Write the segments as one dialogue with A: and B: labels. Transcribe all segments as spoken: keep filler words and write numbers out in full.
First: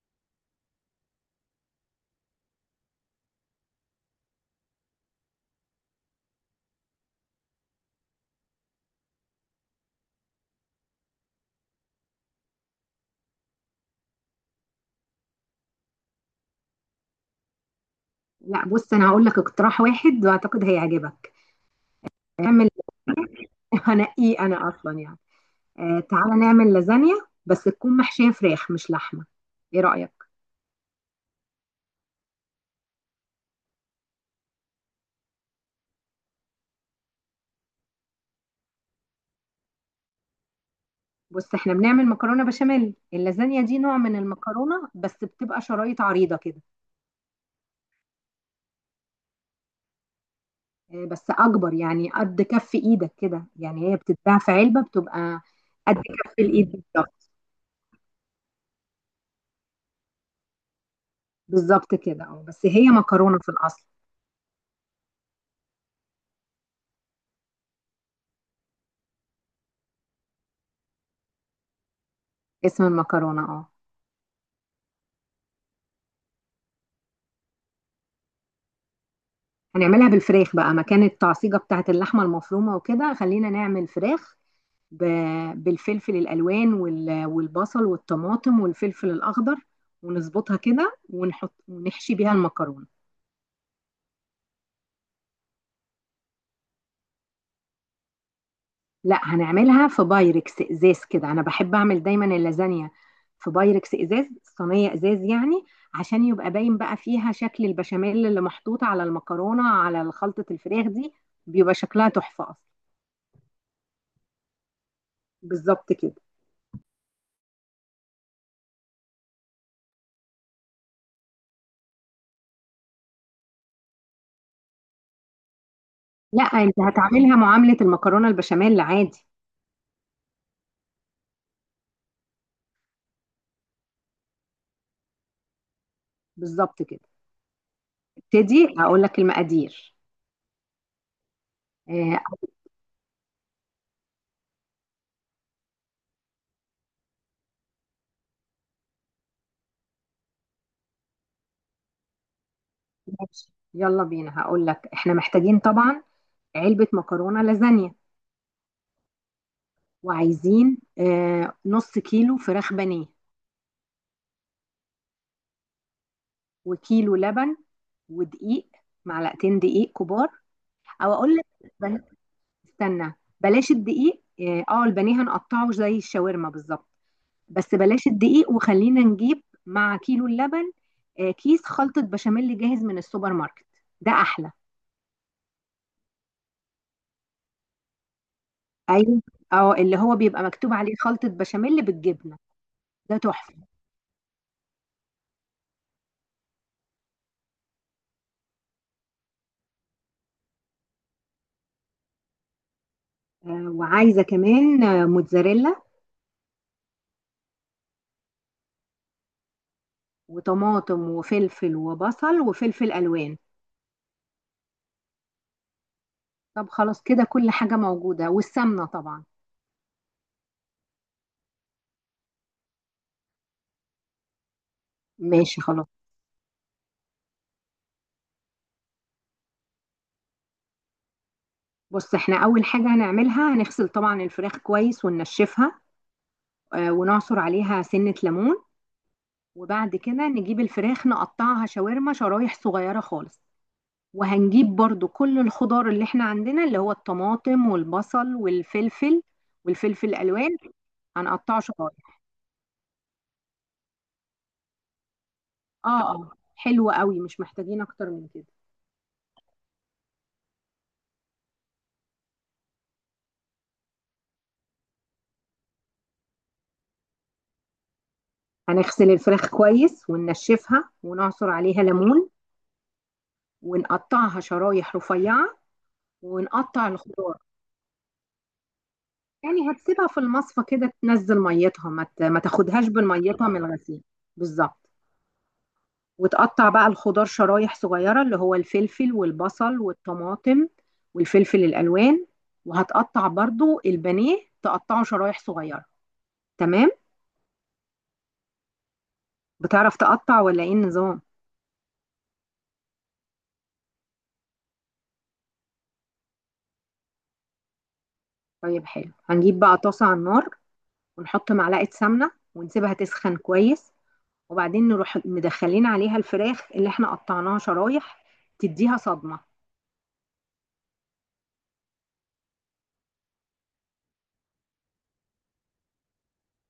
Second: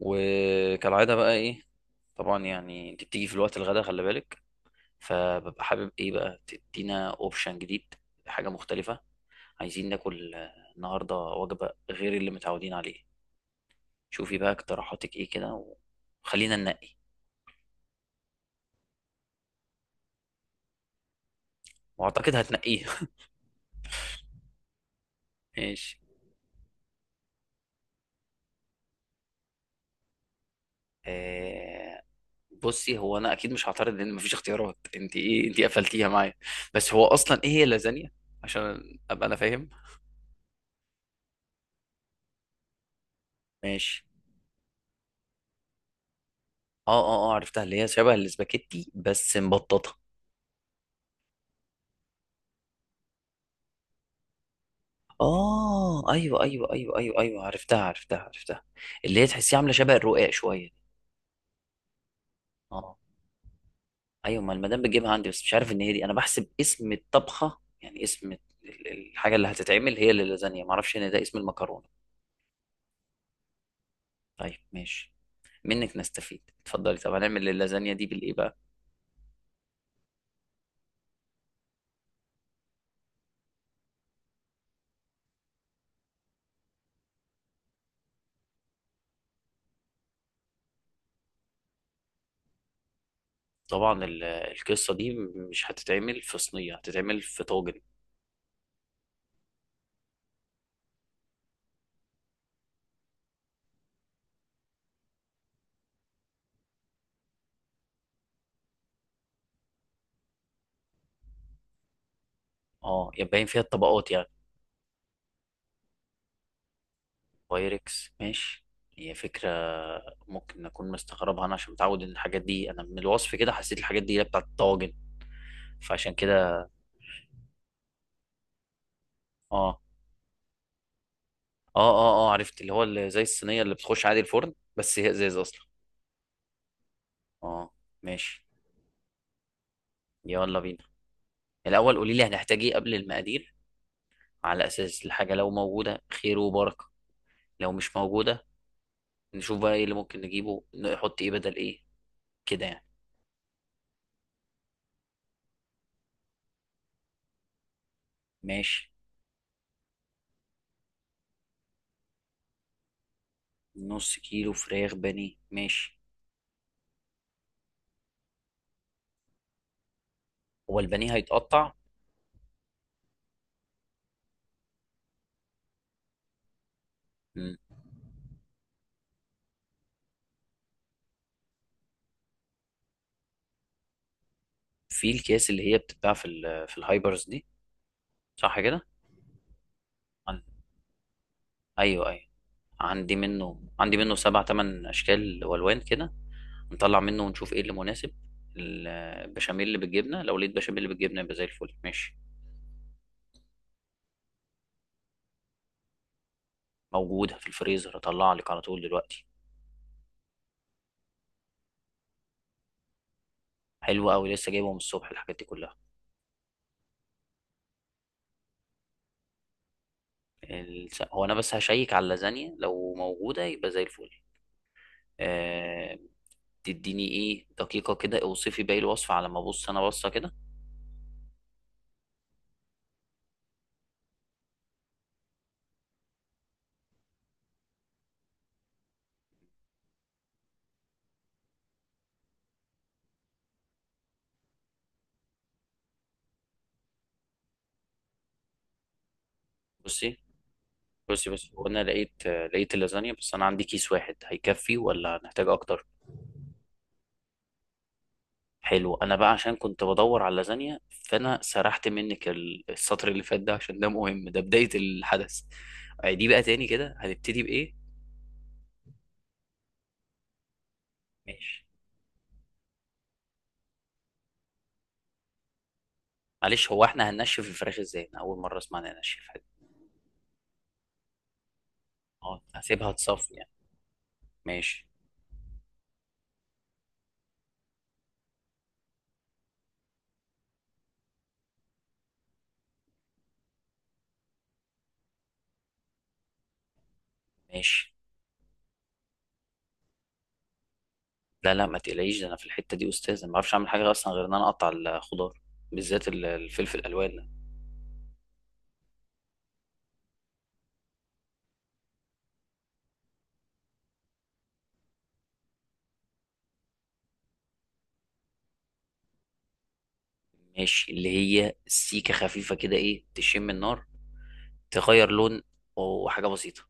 A: وكالعادة بقى ايه؟ طبعا يعني انت بتيجي في الوقت الغدا، خلي بالك. فببقى حابب ايه بقى، تدينا اوبشن جديد، حاجة مختلفة. عايزين ناكل آه، النهاردة وجبة غير اللي متعودين عليه. شوفي بقى اقتراحاتك ايه كده، وخلينا ننقي.
B: لا، بص انا هقول لك اقتراح واحد واعتقد هيعجبك.
A: واعتقد
B: اعمل
A: هتنقيه.
B: هنقيه انا اصلا يعني.
A: ماشي.
B: آه، تعالى نعمل لازانيا، بس تكون محشيه فراخ مش لحمه. ايه رايك؟
A: آه. بصي هو انا اكيد مش هعترض، لان مفيش اختيارات انت، ايه انت قفلتيها معايا. بس هو اصلا ايه هي اللازانيا؟ عشان ابقى انا فاهم.
B: بص، احنا بنعمل مكرونه بشاميل. اللازانيا دي نوع
A: ماشي.
B: من المكرونه، بس بتبقى شرايط عريضه كده.
A: اه اه اه عرفتها، اللي هي شبه الاسباجيتي بس مبططه.
B: آه، بس اكبر يعني قد كف ايدك كده. يعني هي بتتباع في علبه، بتبقى قد
A: اه،
B: كف
A: ايوه ايوه
B: الايد
A: ايوه ايوه
B: بالظبط.
A: ايوه عرفتها، عرفتها، عرفتها. اللي هي تحسيها عامله شبه الرقاق شويه.
B: بالظبط كده، اه، بس هي
A: اه.
B: مكرونه في الاصل.
A: ايوه، ما المدام بتجيبها عندي، بس مش عارف ان هي دي. انا بحسب اسم الطبخه يعني اسم ال- ال- الحاجه اللي هتتعمل هي اللي لازانيا، ما اعرفش ان ده اسم المكرونه.
B: اسم المكرونه، اه.
A: طيب ماشي، منك نستفيد، اتفضلي. طب هنعمل اللازانيا دي بالايه بقى؟
B: هنعملها بالفراخ بقى مكان التعصيجة بتاعت اللحمة المفرومة، وكده خلينا نعمل فراخ ب- بالفلفل الألوان وال- والبصل والطماطم والفلفل الأخضر، ونظبطها كده ونحط ونحشي بيها المكرونة.
A: طبعا ال- القصه دي مش هتتعمل في صينيه، هتتعمل في طاجن؟
B: لا، هنعملها في بايركس إزاز كده. أنا بحب أعمل دايما اللازانيا في بايركس إزاز، صينية إزاز يعني، عشان يبقى باين بقى فيها شكل البشاميل اللي محطوط على المكرونة على خلطة الفراخ دي. بيبقى شكلها تحفة أصلا.
A: اه، يبقى باين فيها الطبقات يعني.
B: بالظبط كده.
A: بايركس، ماشي. هي فكرة، ممكن أكون مستغربها أنا عشان متعود إن الحاجات دي. أنا من الوصف كده حسيت الحاجات دي هي بتاعت الطواجن، فعشان
B: لا،
A: كده.
B: انت هتعملها معاملة المكرونة البشاميل عادي.
A: آه آه آه آه عرفت، اللي هو اللي زي الصينية اللي بتخش عادي الفرن، بس هي إزاز أصلا.
B: بالظبط كده.
A: آه. ماشي.
B: ابتدي هقول لك المقادير.
A: يلا بينا، الأول قولي
B: آه،
A: لي هنحتاج إيه قبل المقادير. على أساس الحاجة لو موجودة، خير وبركة. لو مش موجودة، نشوف بقى إيه اللي ممكن نجيبه، نحط إيه بدل إيه. كده يعني.
B: ماشي، يلا بينا. هقول لك، احنا محتاجين طبعا علبة مكرونة لازانيا،
A: ماشي.
B: وعايزين آه، نص كيلو فراخ بانيه،
A: نص كيلو فراخ بانيه، ماشي.
B: وكيلو لبن، ودقيق، معلقتين دقيق كبار.
A: هو البانيه
B: او اقول لك،
A: هيتقطع؟
B: بل- استنى، بلاش الدقيق. اه، آه، البانيه هنقطعه زي الشاورما بالظبط، بس بلاش الدقيق، وخلينا نجيب مع كيلو اللبن آه، كيس خلطة بشاميل جاهز من السوبر ماركت. ده أحلى.
A: في الكيس اللي هي بتتباع في ال في الهايبرز دي، صح كده؟
B: أيوة، أه، اللي هو
A: عن-
B: بيبقى مكتوب عليه خلطة بشاميل
A: ايوه ايوه،
B: بالجبنة.
A: عندي
B: ده تحفة.
A: منه، عندي منه سبع تمن اشكال والوان كده. نطلع منه ونشوف ايه اللي مناسب. البشاميل اللي بالجبنه، لو لقيت بشاميل بالجبنه يبقى زي الفل. ماشي.
B: آه، وعايزة كمان آه، موتزاريلا
A: موجوده في الفريزر، اطلع لك على طول دلوقتي.
B: وطماطم وفلفل وبصل وفلفل ألوان.
A: حلو قوي، لسه جايبه من الصبح الحاجات دي كلها.
B: طب خلاص، كده كل حاجة موجودة، والسمنة طبعا.
A: الس- هو انا بس هشيك على اللازانيا، لو موجوده يبقى زي الفل.
B: ماشي، خلاص.
A: أه... تديني ايه دقيقه كده، اوصفي باقي الوصفه على ما ابص انا بصه كده.
B: بص، احنا أول حاجة هنعملها، هنغسل طبعا الفراخ كويس وننشفها آه، ونعصر عليها سنة ليمون. وبعد كده نجيب الفراخ، نقطعها شاورما شرايح صغيرة خالص. وهنجيب برضو كل الخضار اللي احنا عندنا، اللي هو الطماطم والبصل والفلفل والفلفل
A: بصي
B: الألوان.
A: بصي بصي
B: هنقطعه
A: هو انا لقيت
B: شرايح.
A: لقيت اللازانيا، بس انا عندي كيس واحد، هيكفي ولا هنحتاج اكتر؟
B: اه. اه، حلو قوي، مش محتاجين اكتر من كده.
A: حلو. انا بقى عشان كنت بدور على اللازانيا، فانا سرحت منك ال- السطر اللي فات ده، عشان ده مهم، ده بداية الحدث. دي بقى تاني كده هنبتدي بايه؟
B: هنغسل الفراخ كويس وننشفها ونعصر
A: ماشي.
B: عليها ليمون، ونقطعها شرايح رفيعة،
A: معلش هو
B: ونقطع
A: احنا
B: الخضار.
A: هننشف الفراخ ازاي؟ انا اول مرة اسمع إن ننشفها دي.
B: يعني هتسيبها في المصفى كده تنزل ميتها، ما ت- ما
A: اه،
B: تاخدهاش
A: هسيبها تصفي يعني.
B: بالميتها من الغسيل.
A: ماشي.
B: بالظبط. وتقطع بقى الخضار شرايح صغيرة، اللي هو الفلفل والبصل والطماطم والفلفل الألوان. وهتقطع برضو البانيه، تقطعه شرايح صغيرة. تمام.
A: ماشي.
B: بتعرف تقطع ولا ايه النظام؟
A: لا لا، ما تقلقيش، ده انا في الحتة دي استاذ. انا ما بعرفش اعمل حاجة اصلا غير ان انا اقطع الخضار، بالذات ال- الفلفل الالوان.
B: طيب حلو، هنجيب بقى طاسة على النار، ونحط معلقة سمنة، ونسيبها تسخن كويس. وبعدين نروح مدخلين عليها الفراخ اللي احنا قطعناها شرايح، تديها صدمة.
A: ماشي. اللي هي سيكة خفيفة كده، ايه تشم النار، تغير لون، وحاجة بسيطة.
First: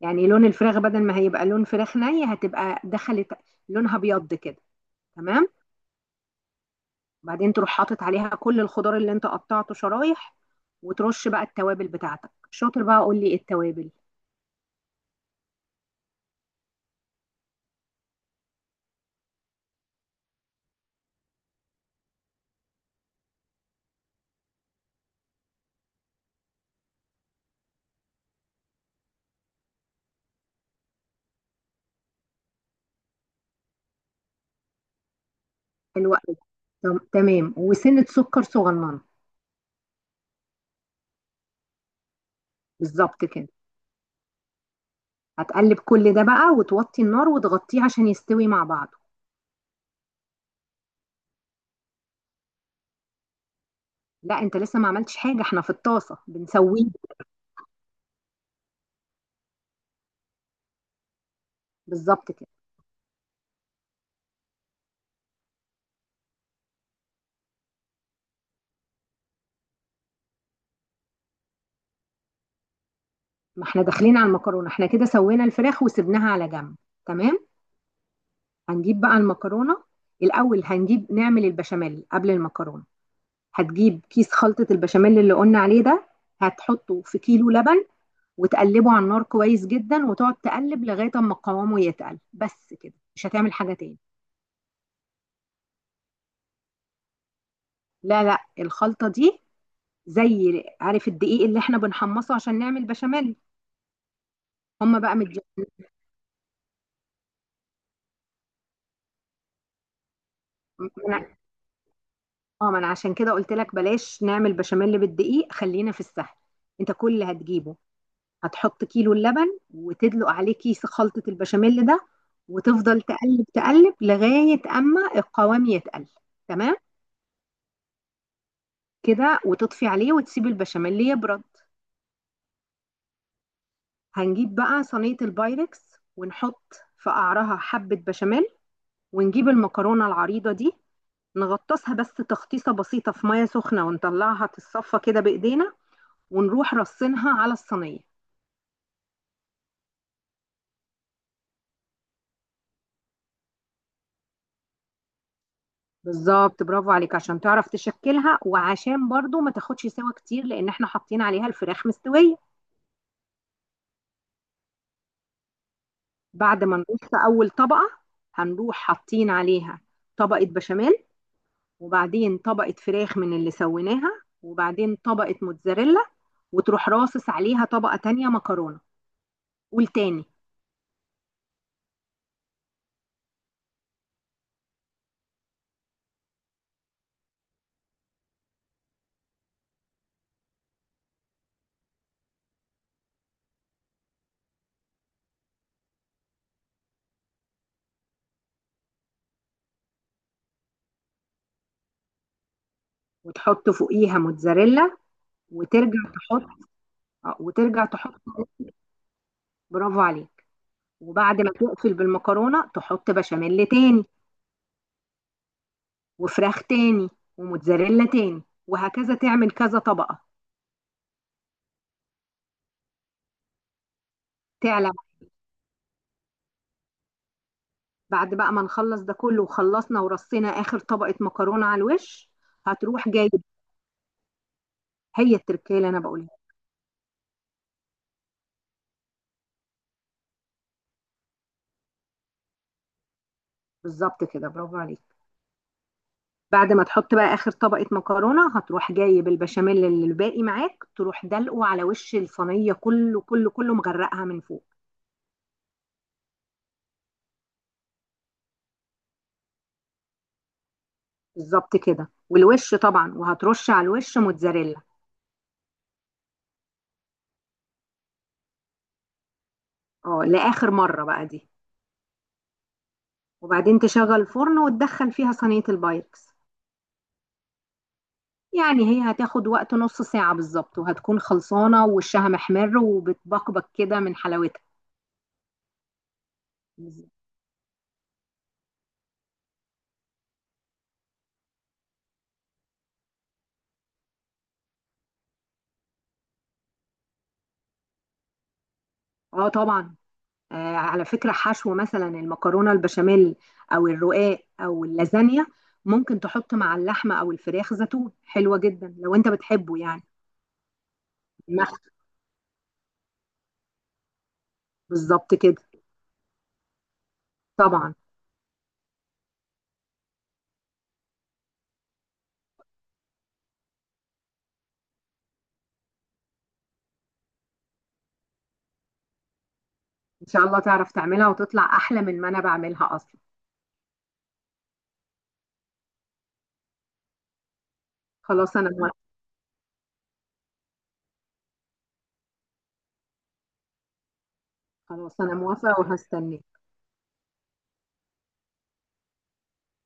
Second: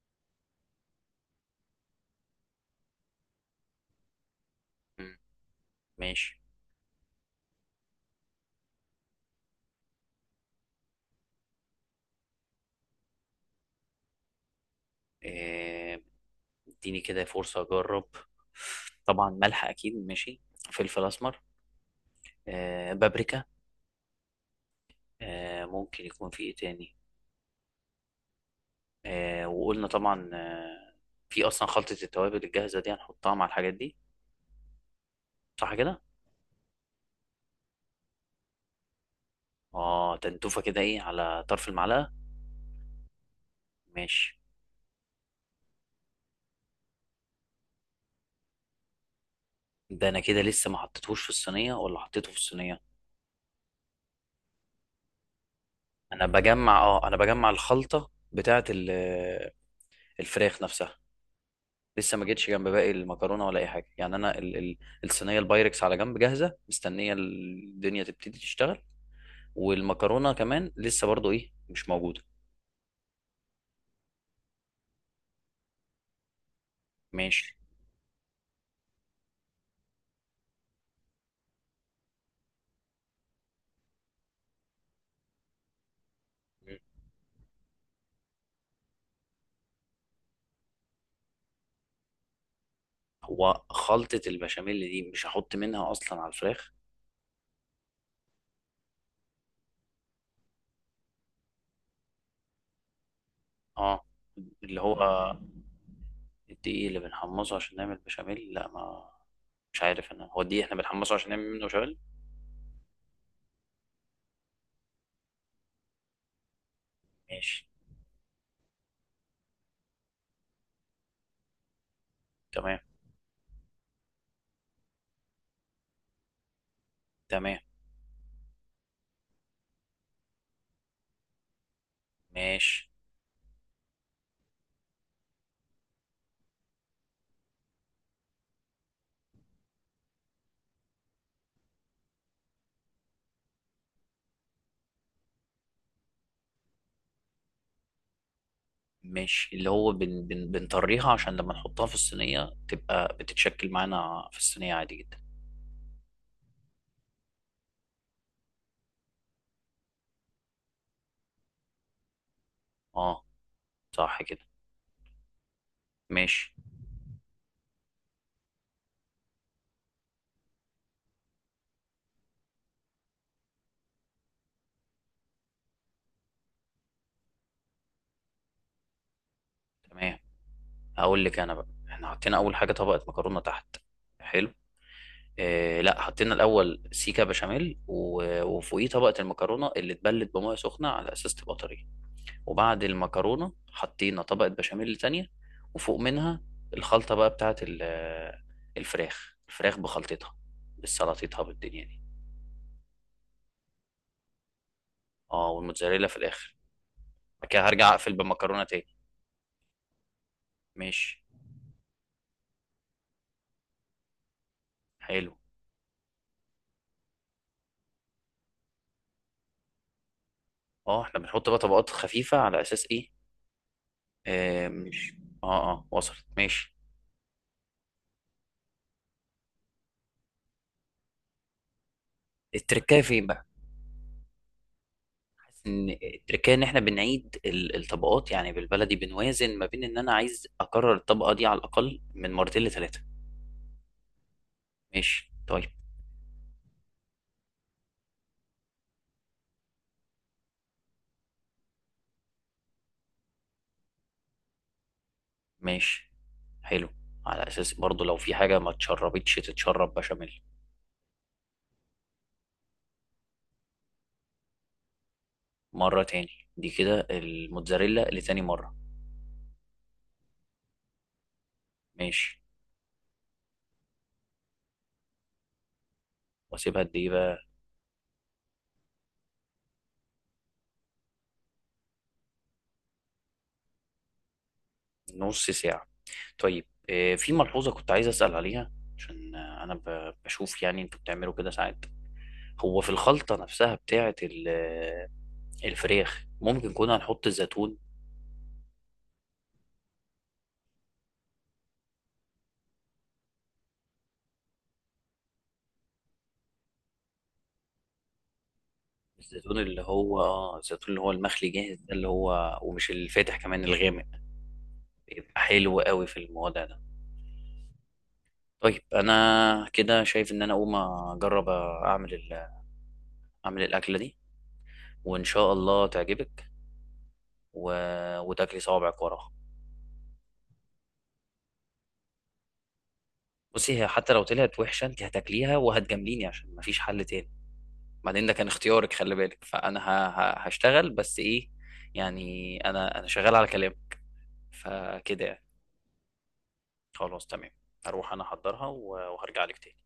B: يعني لون الفراخ، بدل ما هيبقى لون فراخ ني، هتبقى دخلت، لونها بيض كده.
A: مم.
B: تمام.
A: ماشي.
B: وبعدين تروح حاطط عليها كل الخضار اللي انت قطعته شرايح، وترش بقى التوابل بتاعتك. شاطر بقى، قول لي ايه التوابل.
A: آه، اديني كده فرصة اجرب. طبعا ملح اكيد، ماشي. فلفل اسمر. آه، بابريكا. آه، ممكن يكون في ايه تاني. آه، وقلنا طبعا، آه، في اصلا خلطة التوابل الجاهزة دي، هنحطها مع الحاجات دي، صح كده؟
B: الوقت ده تم- تمام، وسنة سكر صغننة.
A: اه، تنتوفة كده ايه على طرف المعلقة.
B: بالظبط كده.
A: ماشي.
B: هتقلب كل ده بقى، وتوطي النار وتغطيه عشان يستوي مع بعضه.
A: ده انا كده لسه ما حطيتهوش في الصينية ولا حطيته في الصينية؟
B: لا، انت لسه ما عملتش حاجة، احنا في الطاسة
A: انا بجمع،
B: بنسويه.
A: اه انا بجمع الخلطه بتاعه ال- الفراخ نفسها. لسه ما
B: بالظبط كده.
A: جيتش جنب باقي المكرونه ولا اي حاجه، يعني انا ال ال الصينيه البايركس على جنب جاهزه، مستنيه الدنيا تبتدي تشتغل. والمكرونه كمان لسه برضو ايه، مش موجوده.
B: ما احنا داخلين على المكرونة، احنا كده سوينا الفراخ وسبناها على جنب. تمام.
A: ماشي.
B: هنجيب بقى المكرونة. الأول هنجيب نعمل البشاميل قبل المكرونة. هتجيب كيس خلطة البشاميل اللي قلنا عليه ده،
A: مم.
B: هتحطه في كيلو لبن، وتقلبه على النار كويس جدا، وتقعد تقلب لغاية اما قوامه يتقل. بس كده، مش هتعمل
A: هو
B: حاجة تاني.
A: خلطه البشاميل دي مش هحط منها اصلا على الفراخ؟
B: لا لا، الخلطة دي زي، عارف الدقيق اللي احنا بنحمصه عشان نعمل بشاميل؟
A: اه، اللي هو
B: هم بقى مدي
A: الدقيق اللي بنحمصه عشان نعمل بشاميل؟ لا ما، مش عارف انا، هو الدقيق احنا بنحمصه عشان
B: من-
A: نعمل منه بشاميل؟
B: اه، ما انا عشان كده قلت لك بلاش نعمل بشاميل بالدقيق، خلينا في السهل. انت كل اللي
A: ماشي.
B: هتجيبه، هتحط كيلو اللبن وتدلق عليه كيس خلطة البشاميل ده،
A: تمام.
B: وتفضل تقلب تقلب لغاية أما القوام يتقل. تمام
A: تمام.
B: كده، وتطفي عليه وتسيب البشاميل يبرد.
A: ماشي.
B: هنجيب بقى صينية البايركس، ونحط في قعرها حبة بشاميل، ونجيب المكرونة العريضة دي، نغطسها بس تغطيسة بسيطة في مية سخنة، ونطلعها تتصفى كده بإيدينا، ونروح رصينها على الصينية.
A: ماشي، اللي هو بن بن بنطريها عشان لما نحطها في الصينية تبقى بتتشكل معانا في الصينية عادي جدا.
B: بالظبط، برافو عليك، عشان تعرف تشكلها، وعشان برضو ما تاخدش سوا كتير، لان احنا حاطين عليها الفراخ مستوية.
A: اه، صح كده. ماشي.
B: بعد ما نقص اول طبقة، هنروح حاطين عليها طبقة بشاميل، وبعدين طبقة فراخ من اللي سويناها، وبعدين طبقة موتزاريلا، وتروح راصص عليها طبقة تانية مكرونة. قول
A: تمام.
B: تاني.
A: هقول لك انا بقى، احنا حطينا اول حاجة طبقة مكرونة تحت. حلو. آه لا، حطينا الاول سيكا بشاميل، و- وفوقيه طبقة المكرونة اللي اتبلت بمية سخنة على اساس تبقى طرية، وبعد المكرونة حطينا طبقة بشاميل تانية، وفوق منها الخلطة بقى بتاعت ال- الفراخ، الفراخ بخلطتها، بالسلطتها بالدنيا دي.
B: وتحط فوقيها موتزاريلا،
A: اه،
B: وترجع
A: والموتزاريلا في
B: تحط،
A: الاخر.
B: آه،
A: بعد كده
B: وترجع
A: هرجع اقفل
B: تحط.
A: بالمكرونه تاني.
B: برافو عليك.
A: ماشي.
B: وبعد ما تقفل بالمكرونة تحط بشاميل تاني،
A: حلو.
B: وفراخ تاني، وموتزاريلا تاني، وهكذا تعمل كذا طبقة.
A: اه احنا بنحط بقى طبقات خفيفه على اساس ايه. آم،
B: تعلى.
A: ماشي. اه اه، وصلت، ماشي.
B: بعد بقى ما نخلص ده كله، وخلصنا ورصينا آخر طبقة مكرونة على الوش،
A: التركايه
B: هتروح
A: فين
B: جايب.
A: بقى؟
B: هي
A: حاسس
B: التركية اللي
A: ان
B: أنا بقولها.
A: التركايه ان احنا بنعيد ال- الطبقات، يعني بالبلدي بنوازن ما بين ان انا عايز اكرر الطبقه دي على الاقل من مرتين لثلاثه.
B: بالظبط كده، برافو عليك.
A: ماشي طيب.
B: بعد ما تحط بقى آخر طبقة مكرونة، هتروح جايب البشاميل اللي الباقي معاك، تروح دلقه على وش الصينية كله كله كله، مغرقها من فوق.
A: ماشي. حلو. على اساس برضو لو في حاجه ما اتشربتش، تتشرب بشاميل.
B: بالظبط كده. والوش طبعا، وهترش على الوش موتزاريلا.
A: مره تاني دي كده، الموتزاريلا لتاني مره.
B: اه، لآخر مرة بقى دي.
A: ماشي.
B: وبعدين تشغل الفرن وتدخل فيها صينية البايركس.
A: واسيبها قد ايه بقى؟
B: يعني هي هتاخد وقت نص ساعة بالظبط، وهتكون خلصانة ووشها محمر وبتبقبق كده من حلاوتها.
A: نص ساعة. طيب، آه، في ملحوظة كنت عايز أسأل عليها، عشان آه، أنا ب- بشوف يعني أنتوا بتعملوا كده ساعات. هو في الخلطة نفسها بتاعة ال- آه، الفراخ، ممكن كنا هنحط الزيتون؟
B: اه طبعا. آه على فكرة، حشو مثلا المكرونة البشاميل او الرقاق او اللازانيا، ممكن تحط مع اللحمة او الفراخ زيتون، حلوة جدا لو انت
A: الزيتون
B: بتحبه
A: اللي
B: يعني.
A: هو اه، الزيتون اللي هو المخلي
B: المخ.
A: جاهز ده، اللي هو ومش الفاتح، كمان الغامق.
B: بالظبط
A: بيبقى
B: كده.
A: حلو قوي في الموضوع ده.
B: طبعا
A: طيب انا كده شايف ان انا اقوم اجرب اعمل ال- اعمل الاكله دي، وان شاء الله تعجبك، و... وتاكلي صوابعك وراها.
B: ان شاء الله تعرف تعملها وتطلع احلى من ما انا بعملها اصلا.
A: بصي هي حتى لو طلعت وحشه، انت هتاكليها وهتجامليني عشان مفيش حل تاني. بعدين ده كان
B: خلاص انا
A: اختيارك،
B: موافقة.
A: خلي بالك. فانا ه... ه... هشتغل بس ايه، يعني انا انا شغال على كلام،
B: خلاص
A: فكده
B: انا
A: يعني.
B: موافقة وهستناك.
A: خلاص تمام. هروح انا احضرها، و- وهرجع لك تاني.